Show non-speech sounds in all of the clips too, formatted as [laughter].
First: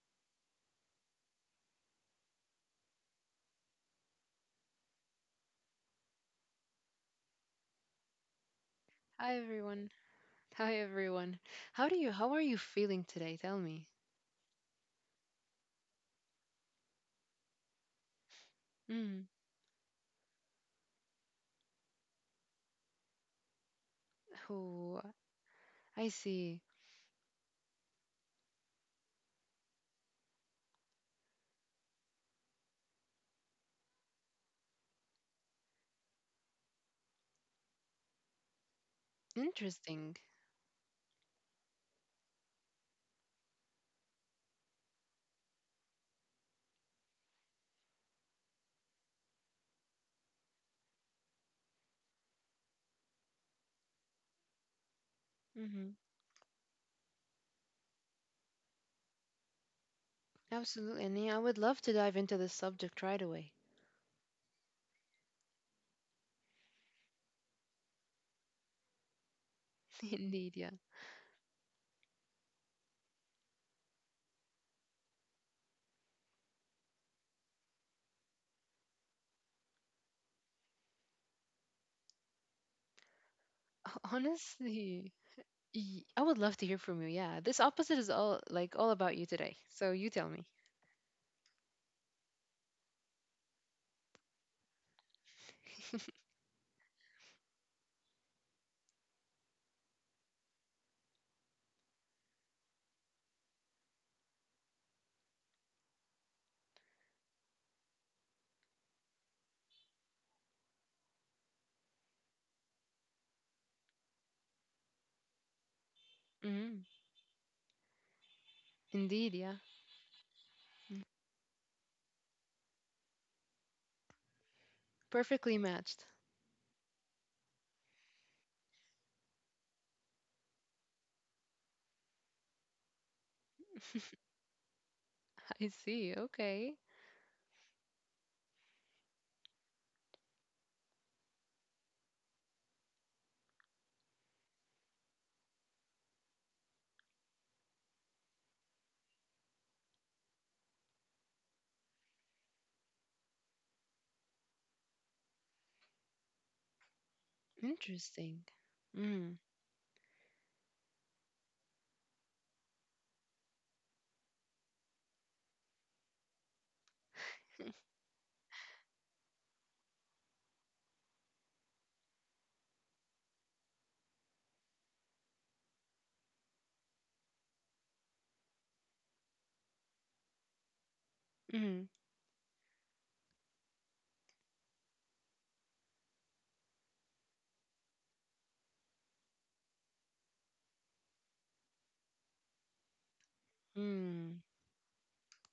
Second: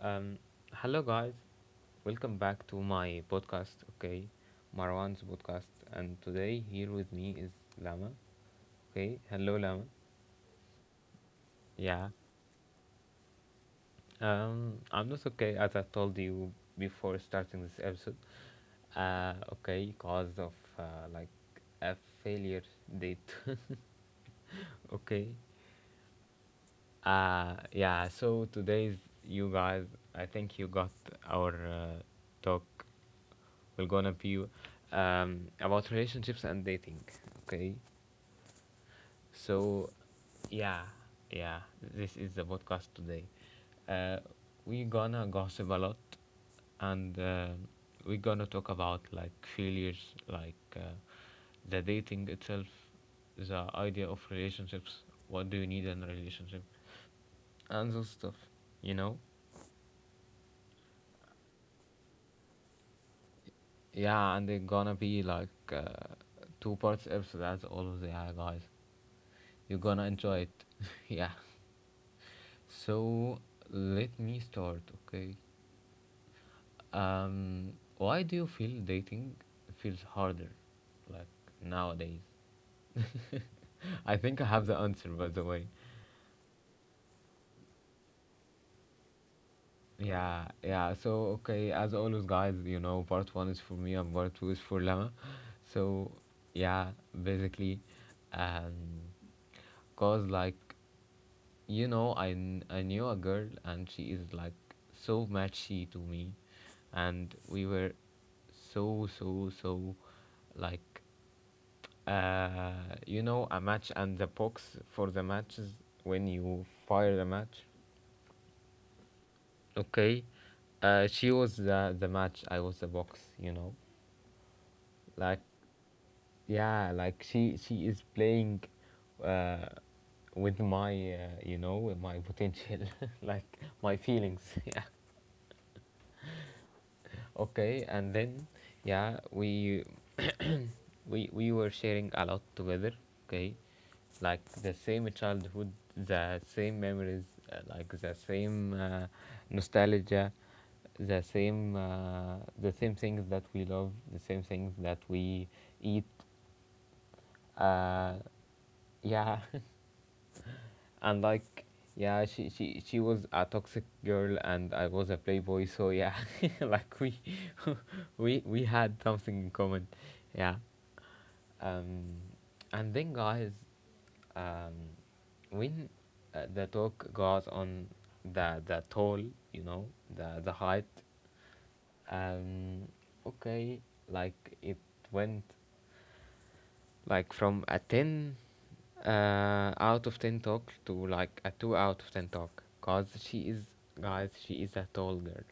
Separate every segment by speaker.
Speaker 1: Um, hello, guys. Welcome back to my podcast. Okay, Marwan's podcast. And today, here with me is Lama. Okay,
Speaker 2: Hi
Speaker 1: hello, Lama.
Speaker 2: everyone. Hi everyone.
Speaker 1: Yeah.
Speaker 2: How are you feeling today? Tell me.
Speaker 1: I'm not okay, as I told you before starting this episode.
Speaker 2: Mm.
Speaker 1: Okay, cause of a failure date. [laughs]
Speaker 2: Oh,
Speaker 1: okay,
Speaker 2: I see.
Speaker 1: Yeah, so today's, you guys, I think you got our talk. We're gonna be, about relationships and dating. Okay, so
Speaker 2: Interesting.
Speaker 1: yeah, yeah, this is the podcast today. Uh, we gonna gossip a lot, and we're gonna talk about like failures, like, the dating itself, the idea of relationships. What do you need
Speaker 2: Hmm.
Speaker 1: in a relationship? And those stuff, you know?
Speaker 2: Absolutely. And yeah, I would love to dive into this subject right away.
Speaker 1: Yeah, and they're gonna be like two parts episode. That's all of the, yeah, guys. You're gonna
Speaker 2: [laughs]
Speaker 1: enjoy
Speaker 2: Indeed,
Speaker 1: it.
Speaker 2: yeah.
Speaker 1: [laughs] Yeah. So let me start, okay? Why do you feel dating feels harder, like, nowadays?
Speaker 2: Ho-
Speaker 1: [laughs] I think I have the answer,
Speaker 2: Honestly,
Speaker 1: by the way.
Speaker 2: I would love to hear from you. Yeah. This opposite is all like all about you today. So you tell
Speaker 1: Yeah,
Speaker 2: me.
Speaker 1: yeah. So, okay, as always, guys, you know, part one is for me and part two is for Lama. So,
Speaker 2: [laughs]
Speaker 1: yeah, basically, um, cause like, you know, I knew a girl and she is like so matchy to me, and we were so, so, so like, uh, you know, a match and the box for the matches when you
Speaker 2: Mm.
Speaker 1: fire the match.
Speaker 2: Indeed, yeah.
Speaker 1: Okay.
Speaker 2: Mm.
Speaker 1: She was the match. I was the box. You know, like,
Speaker 2: Perfectly matched.
Speaker 1: yeah, like she is playing, uh, with my you know, with my potential, [laughs] like my feelings. [laughs] Yeah.
Speaker 2: [laughs] I see. Okay.
Speaker 1: Okay, and then yeah, we were sharing a lot together, okay, like the same childhood, the same memories, like the same nostalgia, the same uh, the same things that we love, the same things that we eat, uh,
Speaker 2: Interesting. Mm.
Speaker 1: yeah. [laughs] And like, yeah, she was a toxic girl and I was a playboy, so yeah. [laughs] Like we [laughs] we had something in common, yeah. um and then, guys, um when the talk goes on, the tall, you know, the height,
Speaker 2: Mm.
Speaker 1: um okay, like it went like from a 10, uh, out of 10 talk to like a 2 out of 10 talk, cause she is, guys,
Speaker 2: Mm.
Speaker 1: she is a tall girl,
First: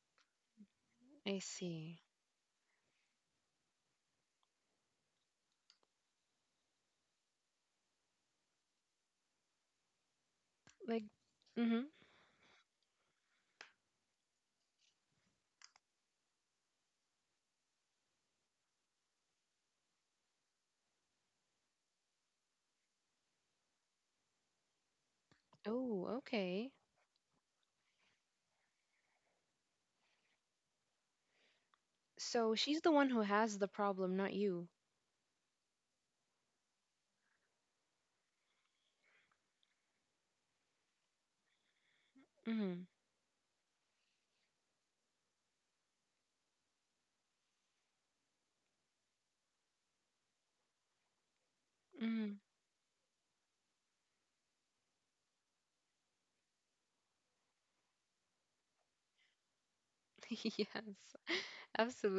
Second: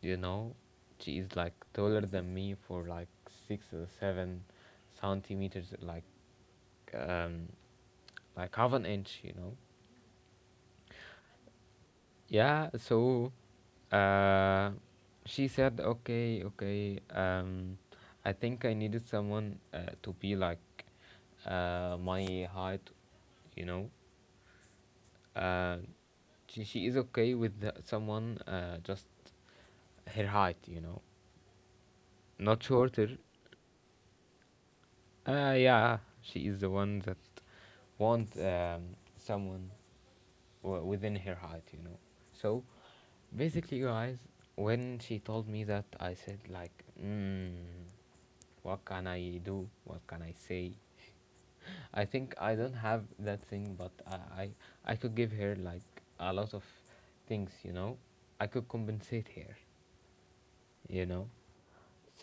Speaker 1: you know. She is
Speaker 2: I
Speaker 1: like taller
Speaker 2: see.
Speaker 1: than me for like 6 or 7 centimeters, like, um like half an inch, you know.
Speaker 2: Like, mm-hmm.
Speaker 1: Yeah, so uh, she said, okay, okay, I think I needed someone, to be like, my height, you know. Uh,
Speaker 2: Oh, okay.
Speaker 1: she is okay with the, someone, just her height, you know,
Speaker 2: So
Speaker 1: not
Speaker 2: she's the one
Speaker 1: shorter.
Speaker 2: who has the problem, not you.
Speaker 1: Yeah, she is the one that want, someone, within her height, you know. So
Speaker 2: Mm-hmm.
Speaker 1: basically, guys, when she told me that, I said like, mm, what can I do? What can I say? I think
Speaker 2: Mm-hmm.
Speaker 1: I don't have that thing, but I could give her like a lot of things, you know. I could compensate her,
Speaker 2: [laughs] Yes,
Speaker 1: you know.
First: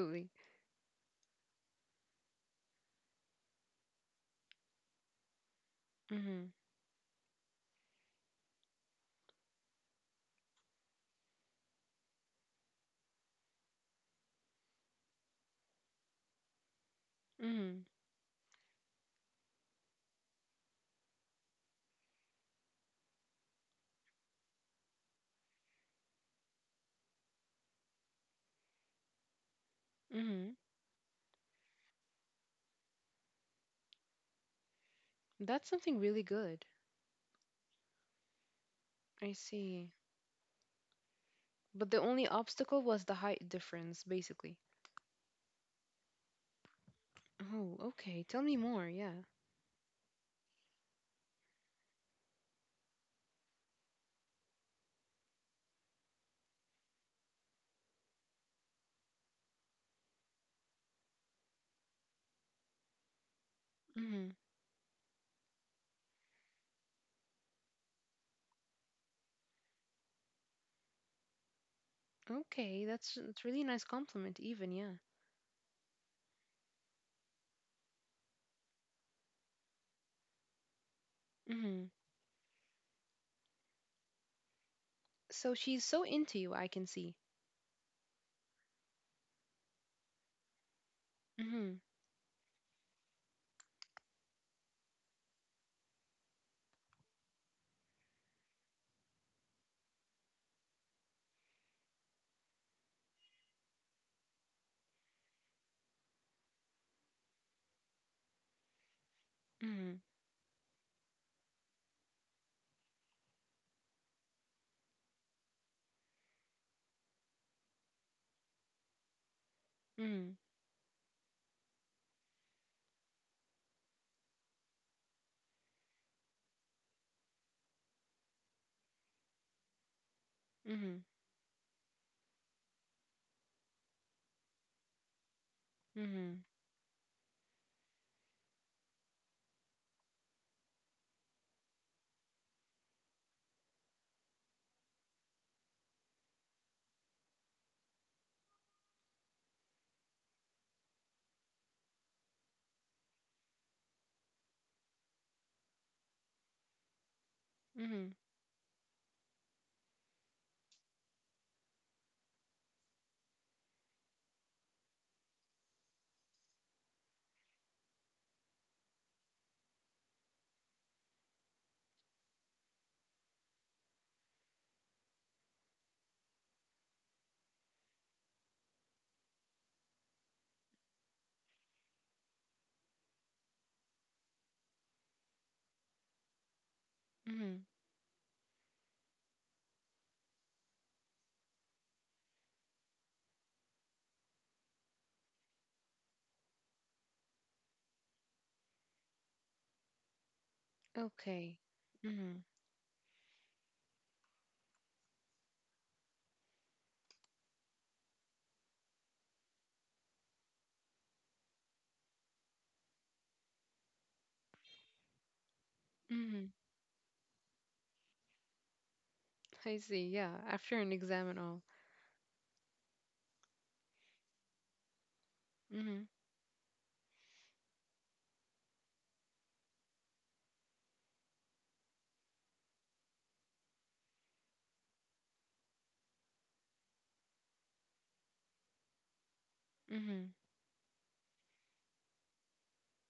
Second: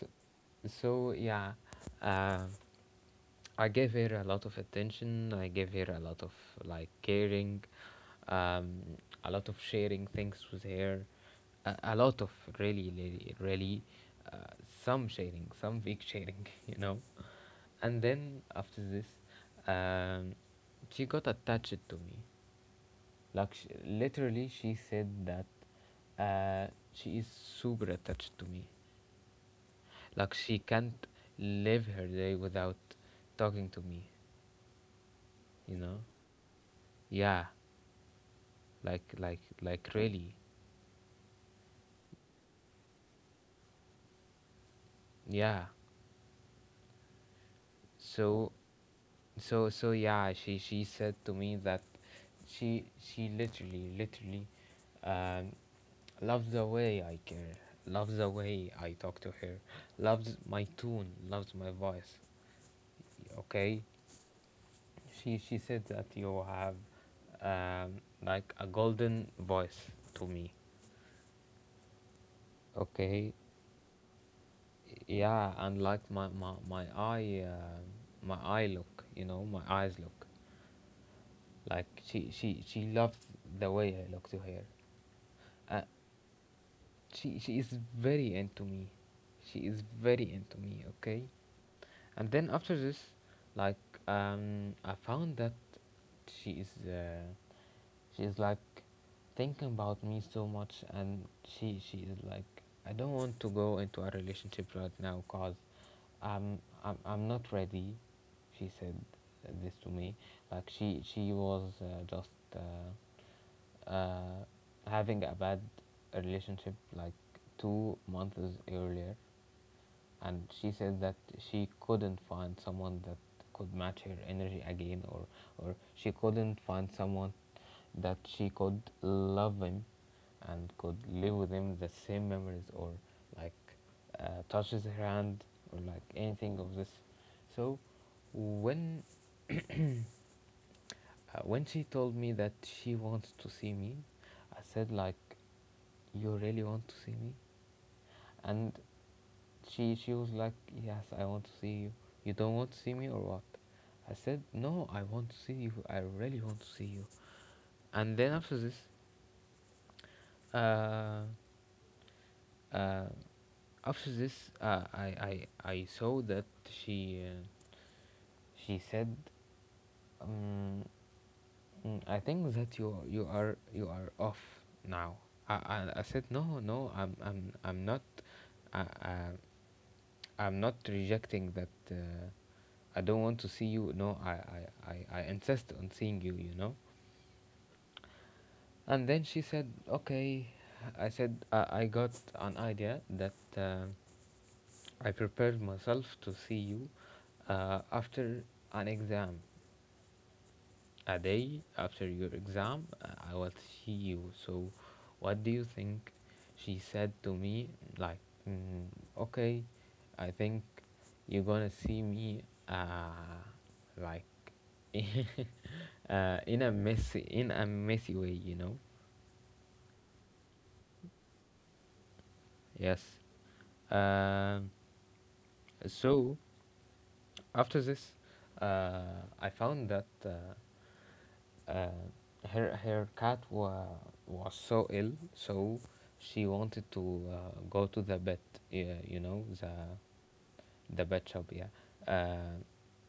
Speaker 1: So, so yeah. Um I gave her a lot of attention. I gave her a lot of
Speaker 2: Mm-hmm.
Speaker 1: like caring, um, a lot of sharing things with her, a lot of really, really, really, uh, some sharing, some big sharing, [laughs] you know.
Speaker 2: Mm-hmm.
Speaker 1: And then after this, um, she got attached to me. Like, sh literally, she said that she is super attached to me. Like
Speaker 2: Mm-hmm.
Speaker 1: she can't live her day without talking to me,
Speaker 2: That's
Speaker 1: you
Speaker 2: something
Speaker 1: know.
Speaker 2: really good.
Speaker 1: Yeah, like
Speaker 2: I
Speaker 1: like like
Speaker 2: see.
Speaker 1: really,
Speaker 2: But the only obstacle was the height difference, basically.
Speaker 1: yeah.
Speaker 2: Oh, okay. Tell
Speaker 1: So,
Speaker 2: me more. Yeah.
Speaker 1: so so yeah, she said to me that she literally, literally, um loves the way I care, loves the way I talk to her, loves my tone, loves my voice, okay.
Speaker 2: Mm-hmm.
Speaker 1: She said that you have, um like a golden voice to me.
Speaker 2: Okay, that's
Speaker 1: Okay,
Speaker 2: that's really nice compliment, even. Yeah.
Speaker 1: yeah, and like my eye, my eye look, you know, my eyes look like,
Speaker 2: Mm-hmm.
Speaker 1: she loves the way I look to her.
Speaker 2: So
Speaker 1: uh,
Speaker 2: she's so into you, I can see.
Speaker 1: she is very into me, she is very into me, okay.
Speaker 2: Mm-hmm.
Speaker 1: And then after this, like, I found that she is, she is like thinking about me so much, and she is like, I don't want to go into a relationship right now cause I'm not ready, she said this to
Speaker 2: Mm-hmm.
Speaker 1: me. Like she was just uh, uh, having a bad relationship like 2 months earlier.
Speaker 2: Mm-hmm.
Speaker 1: And she said that she couldn't find someone that could match her energy again, or she couldn't find someone that she could love him and could
Speaker 2: Mm-hmm.
Speaker 1: live with him the same memories, or like, touches her hand, or like
Speaker 2: Mm-hmm.
Speaker 1: anything of this. So when when she told me that she wants to see me, I said like, you really want to see me? And she was like, yes, I want to see you. You don't want to see me or what? I said, no, I want to see you, I really want to see you. And then after this, uh, uh after this, uh, i i I saw that she, she said, um "Mm, I think that you are, you are off now." I said, no no, I'm not. I, I I'm not rejecting that. I don't want to see you, no, I insist on seeing you, you know?
Speaker 2: Mm-hmm.
Speaker 1: And then she said, okay. I said, I got an idea that, I prepared myself to see you after an exam. A
Speaker 2: Okay.
Speaker 1: day after your
Speaker 2: Mm-hmm.
Speaker 1: exam, I will see you. So, what do you think? She said to me, like, mm, okay, I think you're gonna see me, like, [laughs]
Speaker 2: Mm-hmm.
Speaker 1: in a messy way, you know.
Speaker 2: I see. Yeah. After an exam and all.
Speaker 1: Yes. Um.
Speaker 2: Mm-hmm.
Speaker 1: So after this, I found that. Uh, her cat was so ill, so she wanted to go to the vet. Yeah, you know, the
Speaker 2: Mm-hmm.
Speaker 1: the vet shop. Yeah, uh,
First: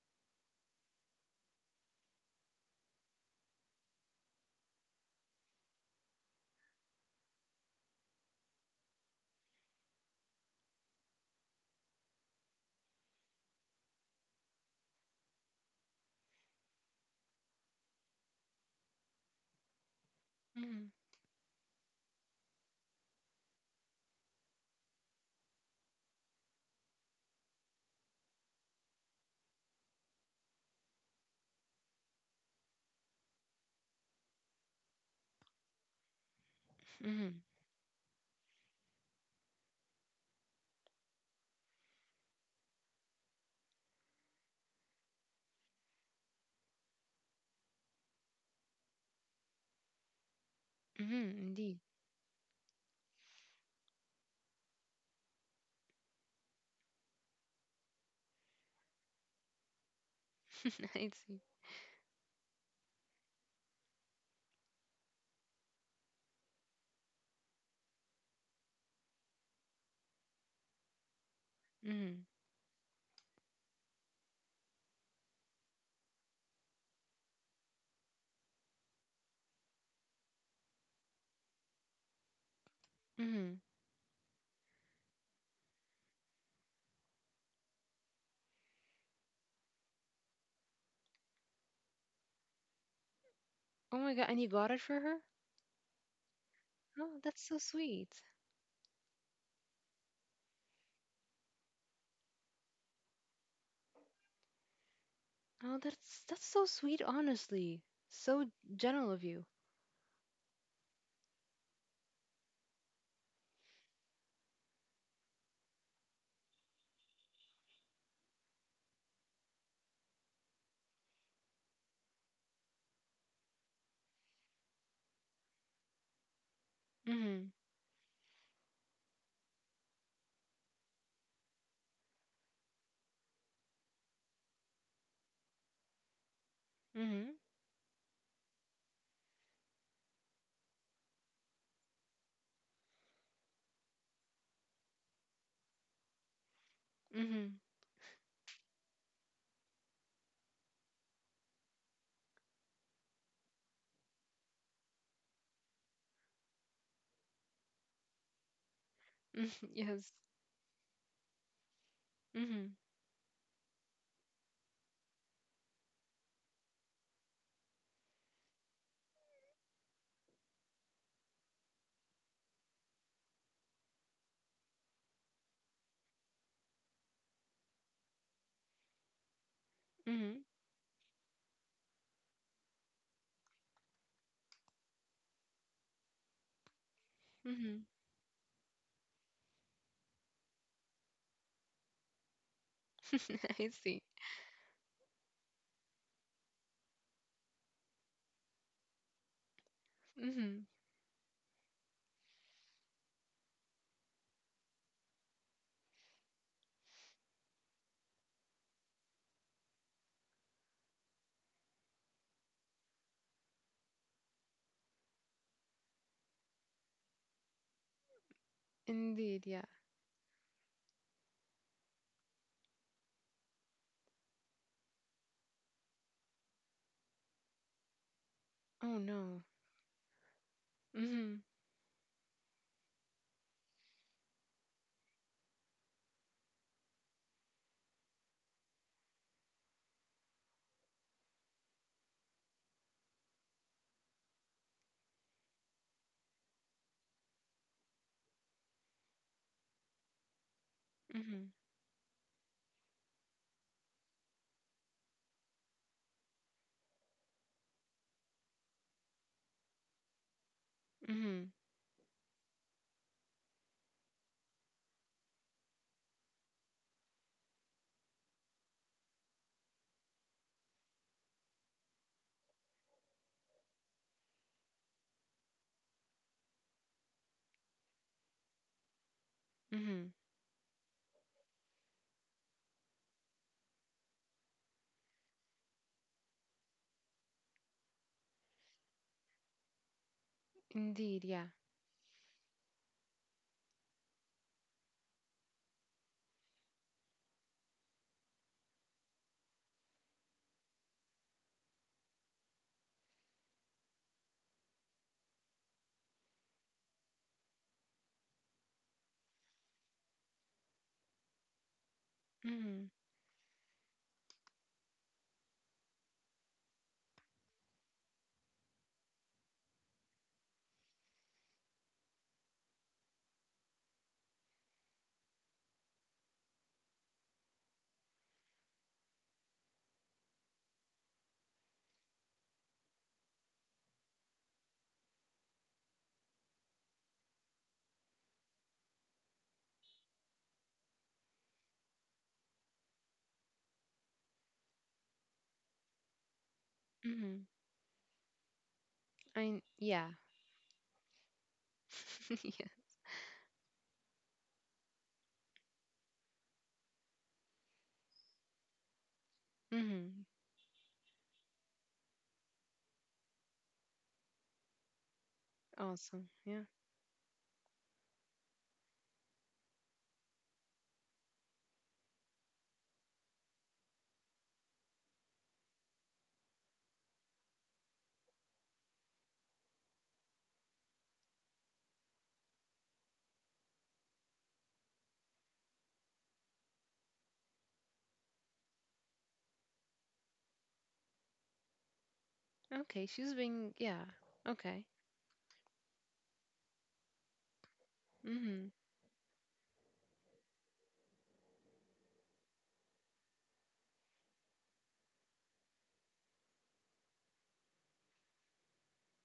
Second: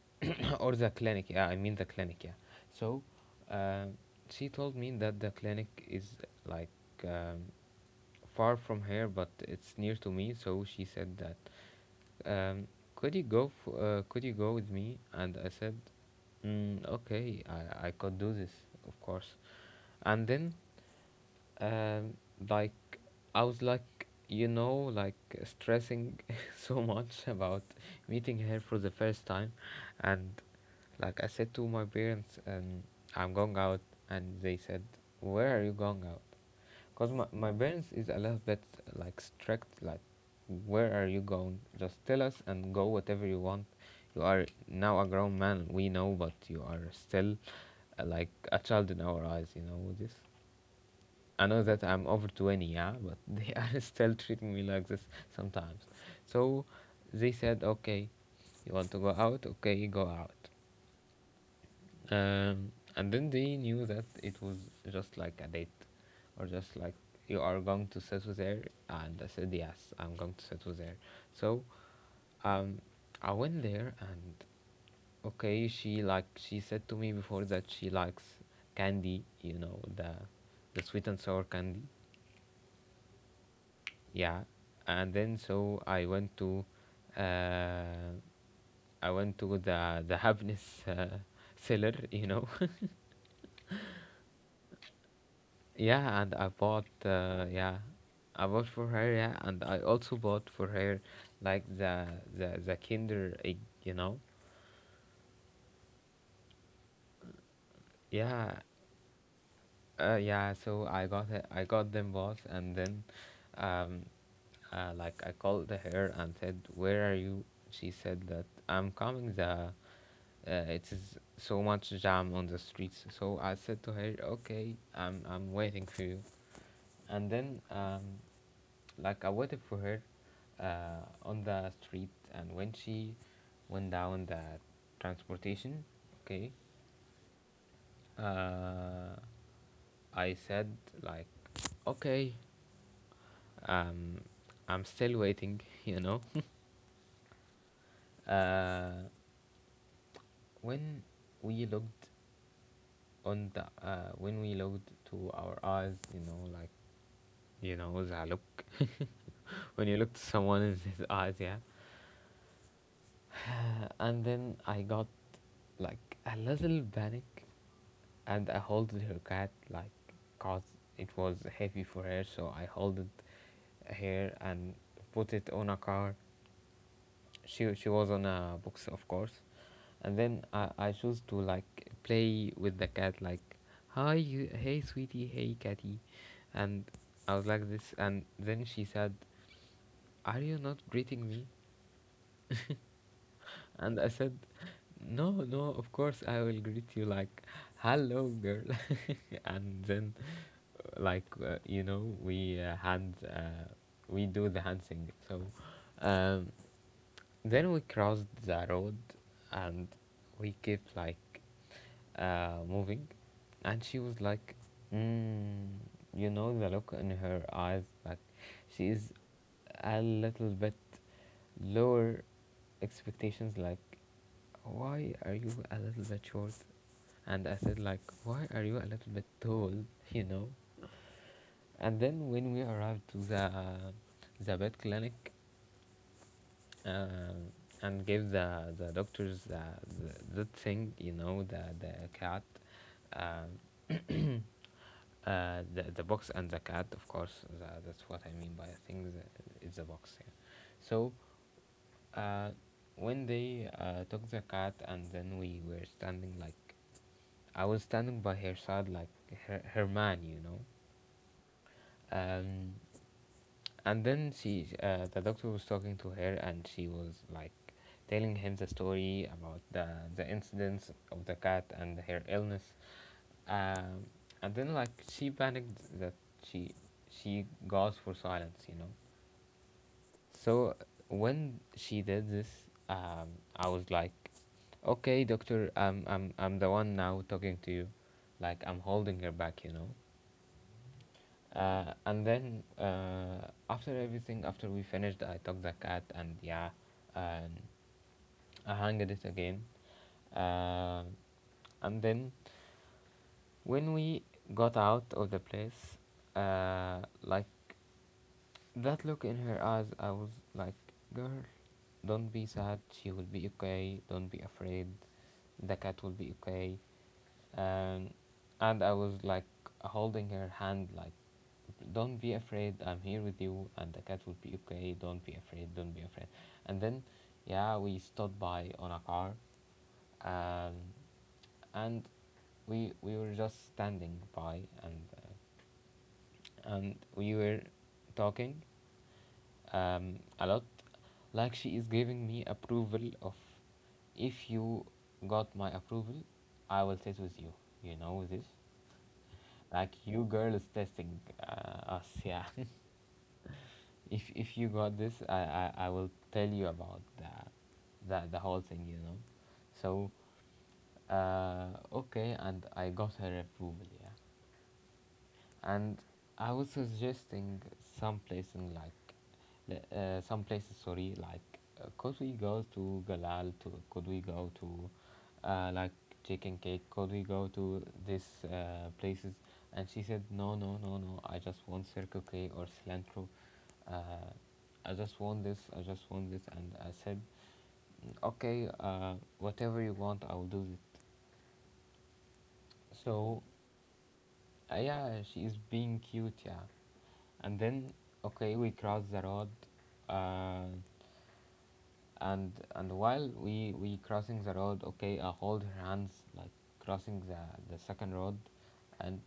Speaker 1: [coughs] or the clinic. Yeah, I mean the clinic. Yeah. So uh, she told me that the clinic is like, um, far from here, but it's near to me. So she said that, um, could you go, could you go with me? And I said, mm, okay, I could do this, of course. And then,
Speaker 2: Mm-hmm.
Speaker 1: um, like, I was like, you know, like, stressing [laughs] so much about meeting her for the first time. And like, I said to my parents, I'm going out. And they said, where are you going out? Because
Speaker 2: Mm-hmm.
Speaker 1: my parents is a little bit like strict, like, where are you going? Just tell us and go whatever you want, you are now a grown man, we know, but you are still, like a child in our eyes, you know this.
Speaker 2: Mm-hmm.
Speaker 1: I know
Speaker 2: Indeed.
Speaker 1: that I'm over 20, yeah, but [laughs] they are still treating me like this sometimes. So they said, okay, you want to go out? Okay, go out.
Speaker 2: [laughs] I see.
Speaker 1: And then they knew that it was just like a date, or just like, you are going to settle there. And I said, yes, I'm going to settle there. So,
Speaker 2: Mm-hmm.
Speaker 1: um, I went there and, okay, she like, she said to me before that she likes candy, you know, the sweet and sour candy.
Speaker 2: Mm-hmm.
Speaker 1: Yeah, and then so uh, I went to the happiness [laughs] seller, you know. [laughs]
Speaker 2: Oh my God. And you got it for her?
Speaker 1: Yeah, and I bought,
Speaker 2: Oh, that's so
Speaker 1: yeah,
Speaker 2: sweet.
Speaker 1: I bought for her. Yeah, and I also bought for her, like the Kinder egg, you know.
Speaker 2: Oh, that's so sweet, honestly. So
Speaker 1: Yeah,
Speaker 2: gentle of you.
Speaker 1: yeah. So I got it, I got them both. And then, um, like, I called her and said, "Where are you?" She said that, I'm coming the, it is so much jam on the streets. So I said to her, "Okay, I'm waiting for you." And
Speaker 2: Mm-hmm.
Speaker 1: then, like, I waited for her on the street, and when she went down the transportation, okay,
Speaker 2: Mm-hmm.
Speaker 1: uh, I said like, "Okay, um, I'm still waiting," [laughs] you know.
Speaker 2: Mm-hmm.
Speaker 1: Uh, when we looked on the, when we looked to our eyes, you know, like, you know who's Alok.
Speaker 2: [laughs]
Speaker 1: [laughs] When you look
Speaker 2: Yes.
Speaker 1: to someone in his eyes, yeah.
Speaker 2: Mm-hmm.
Speaker 1: [sighs] And then I got like a little panic, and I holded her cat, like, cause it was heavy for her. So I holded her and put it on a car. She was on a box, of course. And
Speaker 2: Mm-hmm.
Speaker 1: then I chose to like play with the cat, like, hey sweetie, hey catty. And I was like
Speaker 2: Mm-hmm.
Speaker 1: this, and then she said, are you not greeting me?
Speaker 2: [laughs] I
Speaker 1: And
Speaker 2: see.
Speaker 1: I said, no, no, of course I will greet you, like, hello, girl. [laughs] And then,
Speaker 2: Mm-hmm.
Speaker 1: like, you know, we do the hand thing. So um, then we crossed the road and we kept like moving. And she was like, mm, you know, the look in her eyes, like, she is
Speaker 2: Indeed, yeah.
Speaker 1: a little bit lower expectations, like, why are you a little bit short? And I said, like, why are you a
Speaker 2: Oh
Speaker 1: little bit
Speaker 2: no.
Speaker 1: tall? You know.
Speaker 2: Mm-hmm.
Speaker 1: And then when we arrived to the vet clinic, uh, and gave the doctors the that thing, you know, the cat, uh, the box and the cat. Of course, that's what I mean by I think it's a box. Yeah. So
Speaker 2: Mm-hmm.
Speaker 1: uh, when they took the cat and then we were standing like I was standing by her side like her, her man, you know.
Speaker 2: Mm-hmm.
Speaker 1: Um, and then she, the doctor was talking to her, and she was like telling him the story about the incidents of the cat and her illness. Um, and then like she panicked that she she gasped for silence, you know.
Speaker 2: Mm-hmm.
Speaker 1: So when she did this, um, I was like, okay, doctor, I'm the one now talking to you, like I'm holding her back, you know.
Speaker 2: Indeed, yeah.
Speaker 1: And then After everything, after we finished, I took the cat and yeah, um, I hanged it again. Uh, and then when we got out of the place, like that look in her eyes, I was like, girl, don't be sad.
Speaker 2: Mm-hmm.
Speaker 1: She will be okay. Don't be afraid. The cat will be okay. um, and I was like holding her hand, like, "Don't be afraid. I'm here with you, and the cat will be okay. Don't be afraid. Don't be afraid." And then, yeah, we stopped by on a car, um, and we were just standing by, and and we were talking, a lot. Like she is giving me approval of, if you got my approval, I will sit with
Speaker 2: Mm-hmm.
Speaker 1: you. You know this
Speaker 2: I
Speaker 1: like
Speaker 2: yeah.
Speaker 1: you girls testing us,
Speaker 2: [laughs]
Speaker 1: yeah. [laughs]
Speaker 2: yeah.
Speaker 1: If you got this, I will tell you about that the whole thing, you know. So
Speaker 2: Mm-hmm.
Speaker 1: okay, and I got her approval, yeah. And
Speaker 2: Awesome.
Speaker 1: I
Speaker 2: Yeah.
Speaker 1: was suggesting some place in like, some places. Sorry, like, could we go to Galal? To Could we go to, like chicken cake? Could we go to this places? And she said, no, no, no, no. I just want Circle K or cilantro. Uh, I just want this. I just want this. And I said, "Mm, okay, whatever you want, I will do it."
Speaker 2: Okay. She's
Speaker 1: So
Speaker 2: being yeah. Okay.
Speaker 1: yeah, she is being cute, yeah. And then, okay,
Speaker 2: Mm-hmm.
Speaker 1: we cross the road, uh, and while we crossing the road, okay, I hold her hands like crossing the second road, and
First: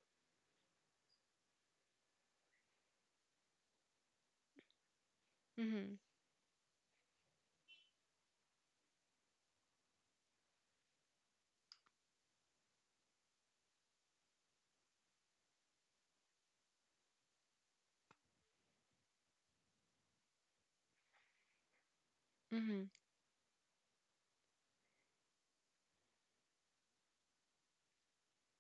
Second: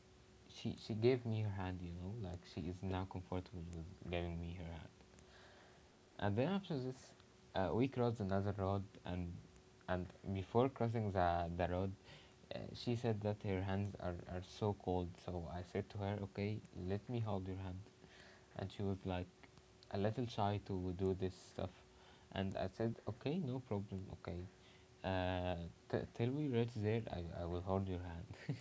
Speaker 1: she gave me her hand, you know, like she is now comfortable with giving me her hand.
Speaker 2: Mm-hmm.
Speaker 1: And then after this, we crossed another road, and and before crossing the road, she said that her hands are so cold. So I said to her, "Okay, let me hold your hand," and she was like a little shy to do this stuff, and I
Speaker 2: Mm-hmm.
Speaker 1: said, "Okay, no problem. Okay, uh, till we reach there, I will hold your hand."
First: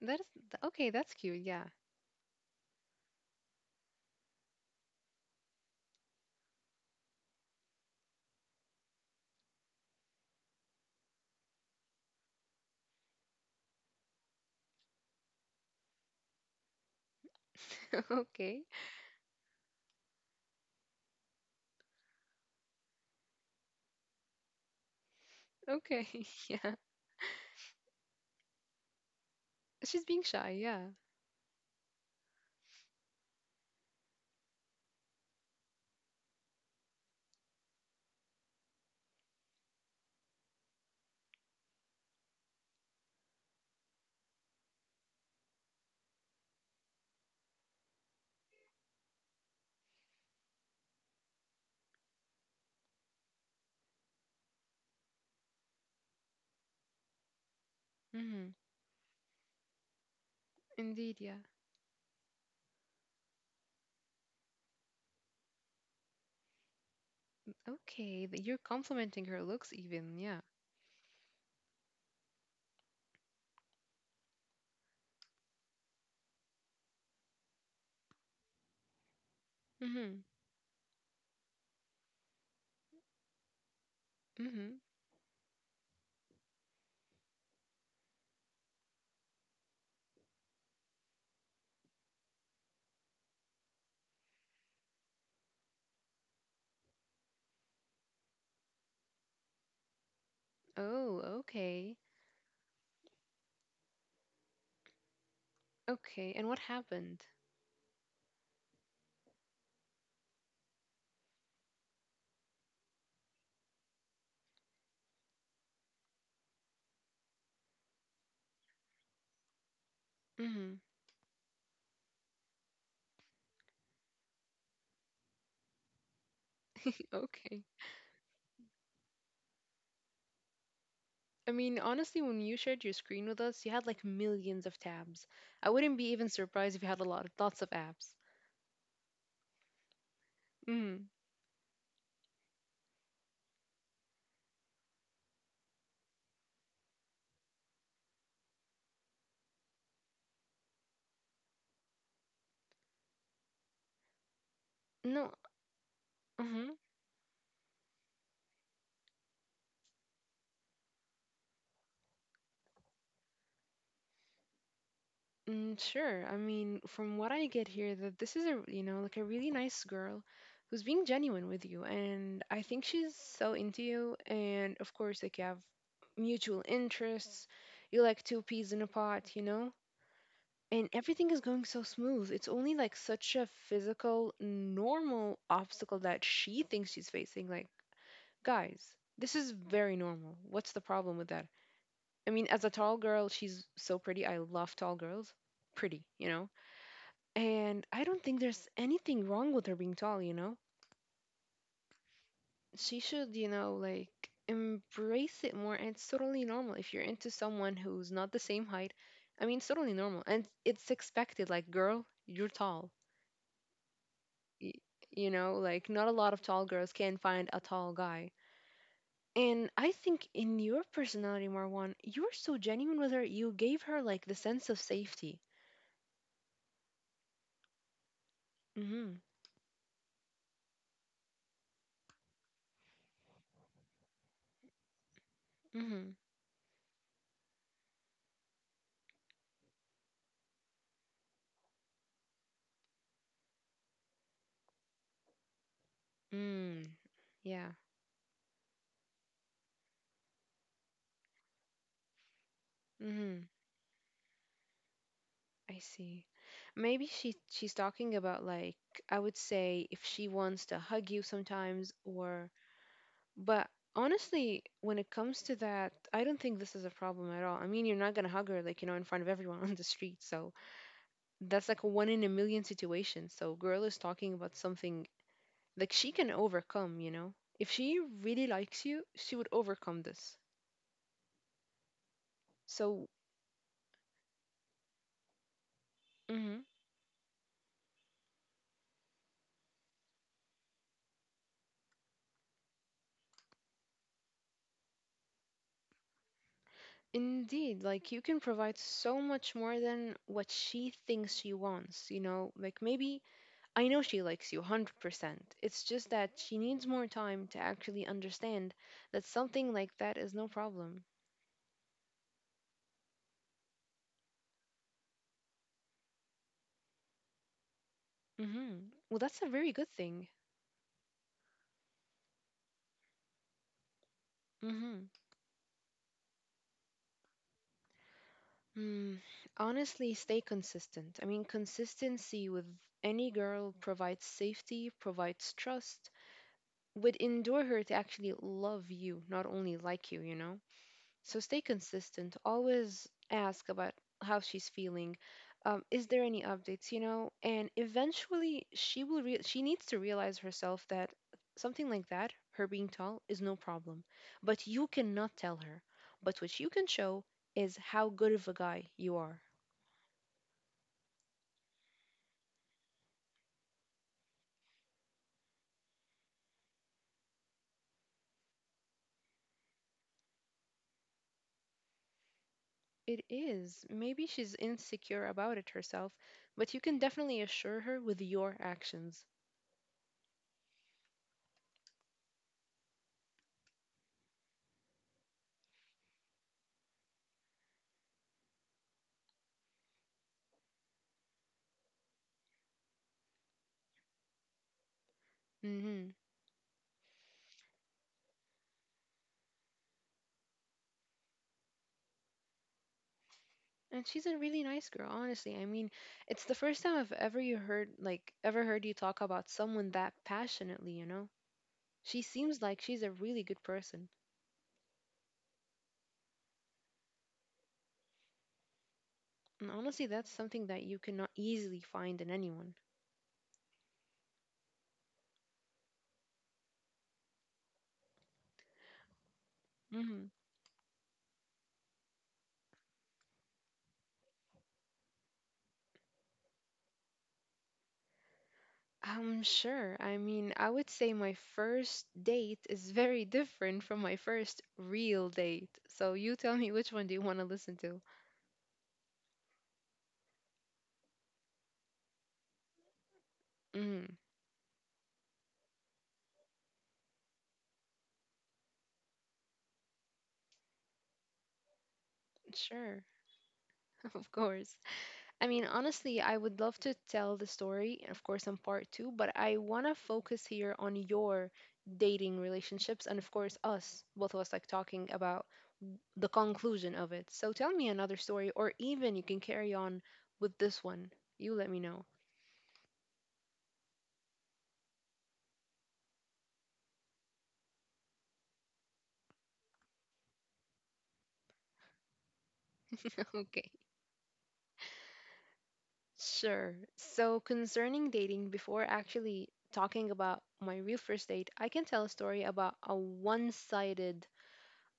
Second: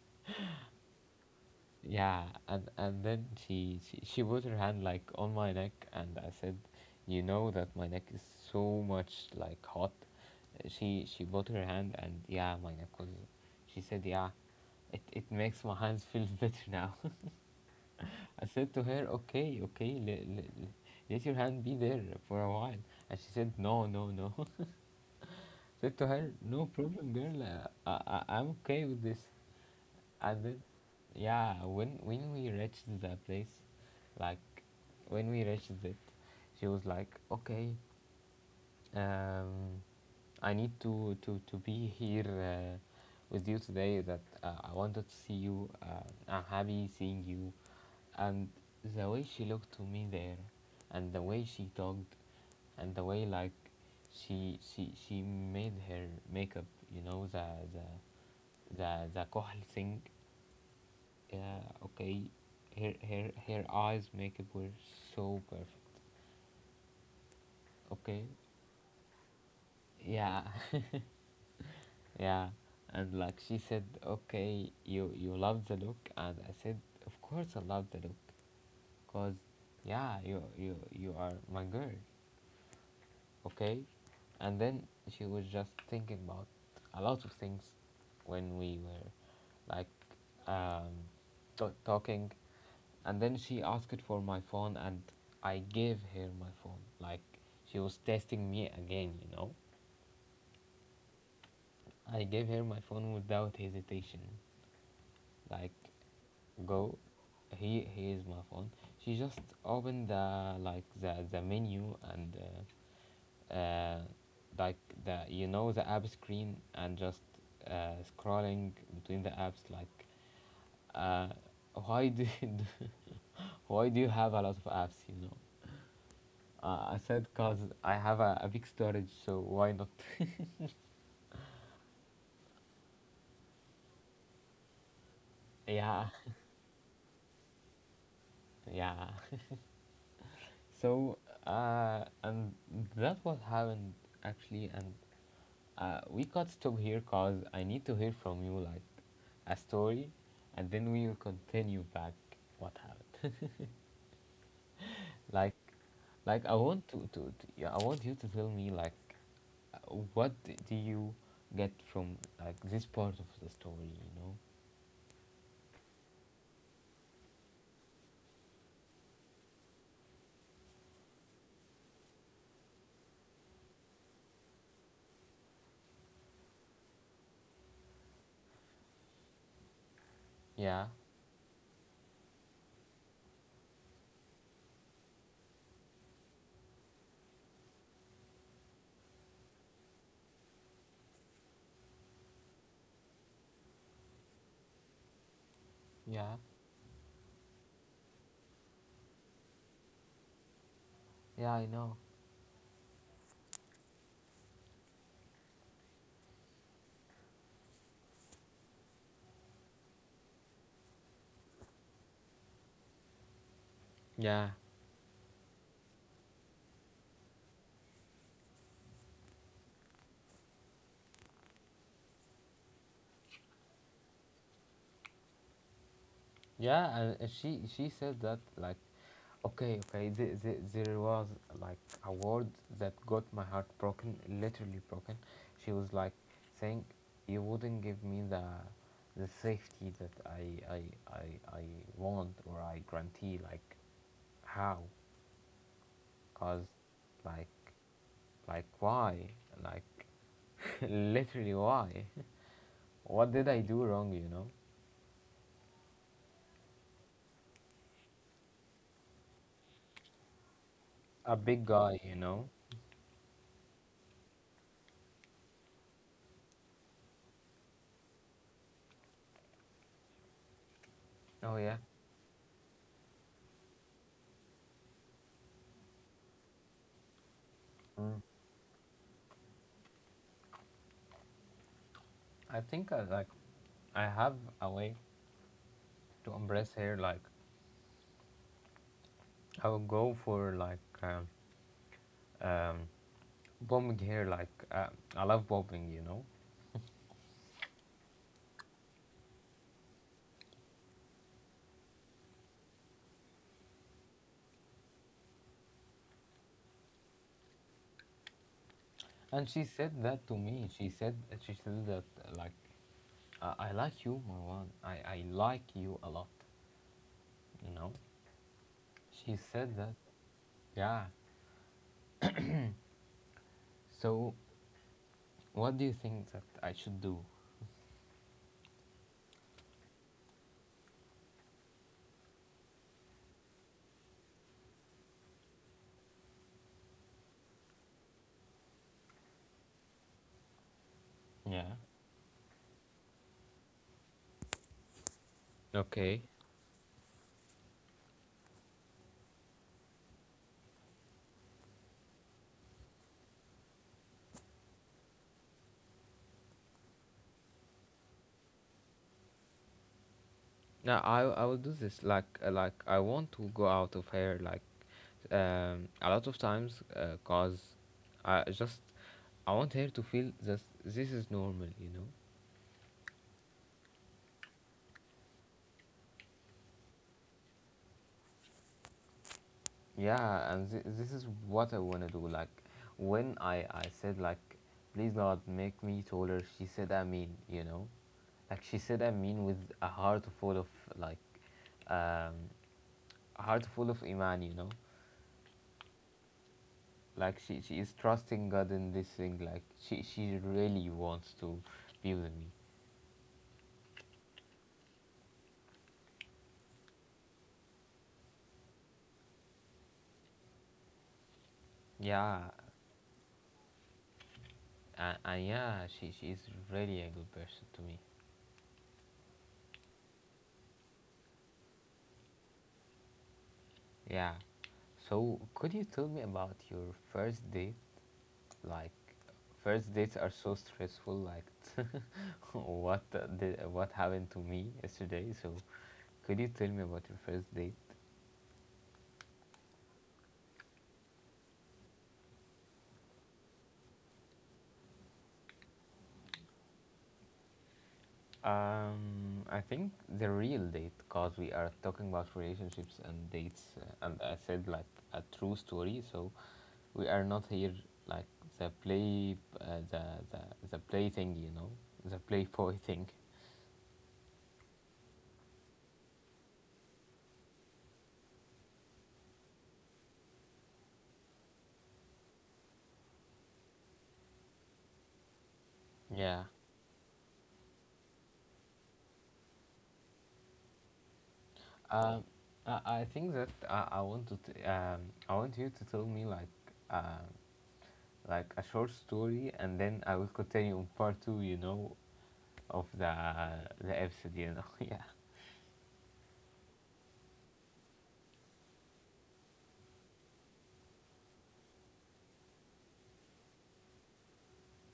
Speaker 2: That is okay, that's cute, yeah.
Speaker 1: Yeah, and then she, she put her hand like on my neck, and I said, "You know that my neck is so much like hot." She put her hand, and yeah, my neck was. She said, "Yeah, it makes my hands feel [laughs] better now."
Speaker 2: [laughs]
Speaker 1: I
Speaker 2: okay.
Speaker 1: said to her, "Okay, okay, let your hand be there for a while," and she said, "No, no, no." [laughs] I said to
Speaker 2: Okay.
Speaker 1: her,
Speaker 2: [laughs]
Speaker 1: "No
Speaker 2: Yeah.
Speaker 1: problem, girl. I'm okay with this."
Speaker 2: She's being
Speaker 1: I
Speaker 2: shy,
Speaker 1: did,
Speaker 2: yeah.
Speaker 1: yeah, when we reached the place, like when we reached it, she was like, okay, um I need to be here, with you today. That I wanted to see you. I'm happy seeing you. And the way she looked to me there, and the way she talked, and the way like she made her makeup, you know, the
Speaker 2: Mm-hmm.
Speaker 1: the kohl thing,
Speaker 2: Indeed, yeah.
Speaker 1: yeah, okay. Her eyes makeup were so perfect. Okay.
Speaker 2: Okay. You're complimenting her looks even,
Speaker 1: Yeah.
Speaker 2: yeah.
Speaker 1: [laughs] Yeah. And like she said, okay, you love the look, and I said, of course I love the look, cause yeah,
Speaker 2: Mm-hmm.
Speaker 1: you are my girl, okay. And then
Speaker 2: Mm-hmm.
Speaker 1: she was just thinking about a lot of things when we were like um, talking, and then she asked for my phone, and I gave her my phone like she was testing me again, you know.
Speaker 2: Oh, okay.
Speaker 1: I gave her my phone without hesitation, like,
Speaker 2: Okay. And what
Speaker 1: go,
Speaker 2: happened?
Speaker 1: here, here's my phone. She just opened the like the menu and uh, like the, you know, the app screen, and just scrolling between the apps, like,
Speaker 2: Mm-hmm.
Speaker 1: uh, why do you do, [laughs] why do you have a lot of apps, you know. I
Speaker 2: [laughs]
Speaker 1: said, because
Speaker 2: okay.
Speaker 1: I have a big storage, so why not?
Speaker 2: I mean, honestly, when you shared your screen with us, you had like millions of tabs. I wouldn't
Speaker 1: [laughs] Yeah,
Speaker 2: be even surprised if you had a lot of lots of apps.
Speaker 1: yeah.
Speaker 2: Mm.
Speaker 1: So, and that what happened actually, and we got stop here because I need to hear from you like a story, and then we will continue back what happened.
Speaker 2: No.
Speaker 1: [laughs] like, like I
Speaker 2: Mm-hmm.
Speaker 1: want to, yeah, I want you to tell me like, uh, what do you get from like this part of the story, you know.
Speaker 2: Mm, sure. I mean, from what I get here, that this is a like a really nice girl who's being genuine with you, and I think she's so into you. And of course, like you have mutual interests. You like two peas in a pot. And
Speaker 1: Yeah.
Speaker 2: everything is going so smooth. It's only like such a physical, normal obstacle that she thinks she's facing. Like, guys, this is very normal. What's the problem with that? I mean, as a tall girl, she's so pretty. I love tall girls. Pretty, you
Speaker 1: Yeah,
Speaker 2: know? And I don't think there's anything wrong with her being tall, you know?
Speaker 1: yeah, I know.
Speaker 2: She should, like embrace it more. And it's totally normal if you're into someone who's not the same height. I mean, it's totally normal. And it's expected. Like, girl, you're tall.
Speaker 1: Yeah.
Speaker 2: y- like, not a lot of tall girls can find a tall guy. And I think in your personality, Marwan, you're so genuine with her. You gave her like the sense of safety.
Speaker 1: Yeah, and she said that like,
Speaker 2: Mhm.
Speaker 1: okay, okay, there was like a word that got my heart broken, literally broken. She was
Speaker 2: Mhm.
Speaker 1: like saying, "You wouldn't give me the safety that I I, I want or I guarantee. Like, how? Cause,
Speaker 2: Mm.
Speaker 1: like,
Speaker 2: Yeah.
Speaker 1: like why? Like, [laughs] literally why? [laughs] What
Speaker 2: Mhm.
Speaker 1: did I do wrong? You know,
Speaker 2: I see. Maybe she's talking about, like, I would say if she wants to hug you
Speaker 1: a big
Speaker 2: sometimes.
Speaker 1: guy. You
Speaker 2: Or
Speaker 1: know.
Speaker 2: but honestly, when it comes to that, I don't think this is a problem at all. I mean, you're not going to hug her like in front of everyone [laughs] on the street, so
Speaker 1: Oh
Speaker 2: that's
Speaker 1: yeah.
Speaker 2: like a one in a million situation. So girl is talking about something like she can overcome. If she
Speaker 1: Mm.
Speaker 2: really likes you, she would overcome this.
Speaker 1: I think I
Speaker 2: So
Speaker 1: like I have a way to
Speaker 2: hmm
Speaker 1: embrace hair. Like I will go for like um, bombing hair. Like I love bobbing, you know.
Speaker 2: indeed, like you can provide so much more than what she thinks she wants. Like, maybe I know she likes you 100%. It's just that she needs more time to actually understand that
Speaker 1: And she
Speaker 2: something like
Speaker 1: said
Speaker 2: that
Speaker 1: that
Speaker 2: is
Speaker 1: to
Speaker 2: no
Speaker 1: me. She
Speaker 2: problem.
Speaker 1: said that like I like you, Marwan. I like you a lot, you know.
Speaker 2: Hmm. Well,
Speaker 1: She
Speaker 2: that's a very
Speaker 1: said
Speaker 2: good
Speaker 1: that.
Speaker 2: thing.
Speaker 1: Yeah. So
Speaker 2: Hmm.
Speaker 1: what do you think that I should do?
Speaker 2: Mm, honestly, stay consistent. I mean, consistency with any girl provides safety, provides trust, would endure her to actually love you, not only like you know? So stay
Speaker 1: Yeah.
Speaker 2: consistent. Always ask about how she's feeling. Is there
Speaker 1: Okay.
Speaker 2: any updates, you know? And eventually, she needs to realize herself that something like that, her being tall, is no problem. But you cannot tell her. But what you can show is how good of a guy you are.
Speaker 1: No, I will do this like I want to go out of here like a lot of times, cause I just I want her to feel that this is normal, you know.
Speaker 2: It is. Maybe she's insecure about it herself, but you can definitely assure her with your actions.
Speaker 1: Yeah, and this is what I want to do. Like, when I said, like, please not make me taller, she said, I mean, you know? Like, she said, I mean, with a heart full of, like, um, a heart full of Iman, you know?
Speaker 2: Hmm.
Speaker 1: Like she is trusting God in this thing, like she really wants to be with me.
Speaker 2: And she's a really nice girl, honestly. I mean, it's the first time I've ever heard you talk about someone that passionately, you know? She
Speaker 1: Yeah.
Speaker 2: seems like she's a really good person.
Speaker 1: And, yeah, she is really a good person to me.
Speaker 2: And honestly, that's something that you cannot easily find in anyone.
Speaker 1: Yeah. So could you tell me about your first date? Like first dates
Speaker 2: hmm
Speaker 1: are so stressful, like [laughs] what what happened to me yesterday. So could you tell me about your first date?
Speaker 2: Sure. I mean, I would say my first date is very [laughs] different from my first real date. So you tell me which one do you want to listen to?
Speaker 1: I think the real date, cause we are talking about relationships and dates,
Speaker 2: Mm,
Speaker 1: and I said like a true story. So we are not here like the play, the the play thing, you know, the playboy [laughs]
Speaker 2: sure,
Speaker 1: thing.
Speaker 2: [laughs] of course. I mean, honestly, I would love to tell the story, of course, in part two, but I want to focus here on your dating relationships and, of course, us, both of us, like talking about the
Speaker 1: Yeah.
Speaker 2: conclusion of it. So tell me another story, or even you can carry on with this one. You let me know.
Speaker 1: Um, I think that I want to I want you to tell me like, uh, like a short story, and then I will continue on part two, you know, of
Speaker 2: [laughs] Okay.
Speaker 1: the episode, you know. [laughs] Yeah.
Speaker 2: Sure. So, concerning dating, before actually talking about my real first date, I can tell a story about a one sided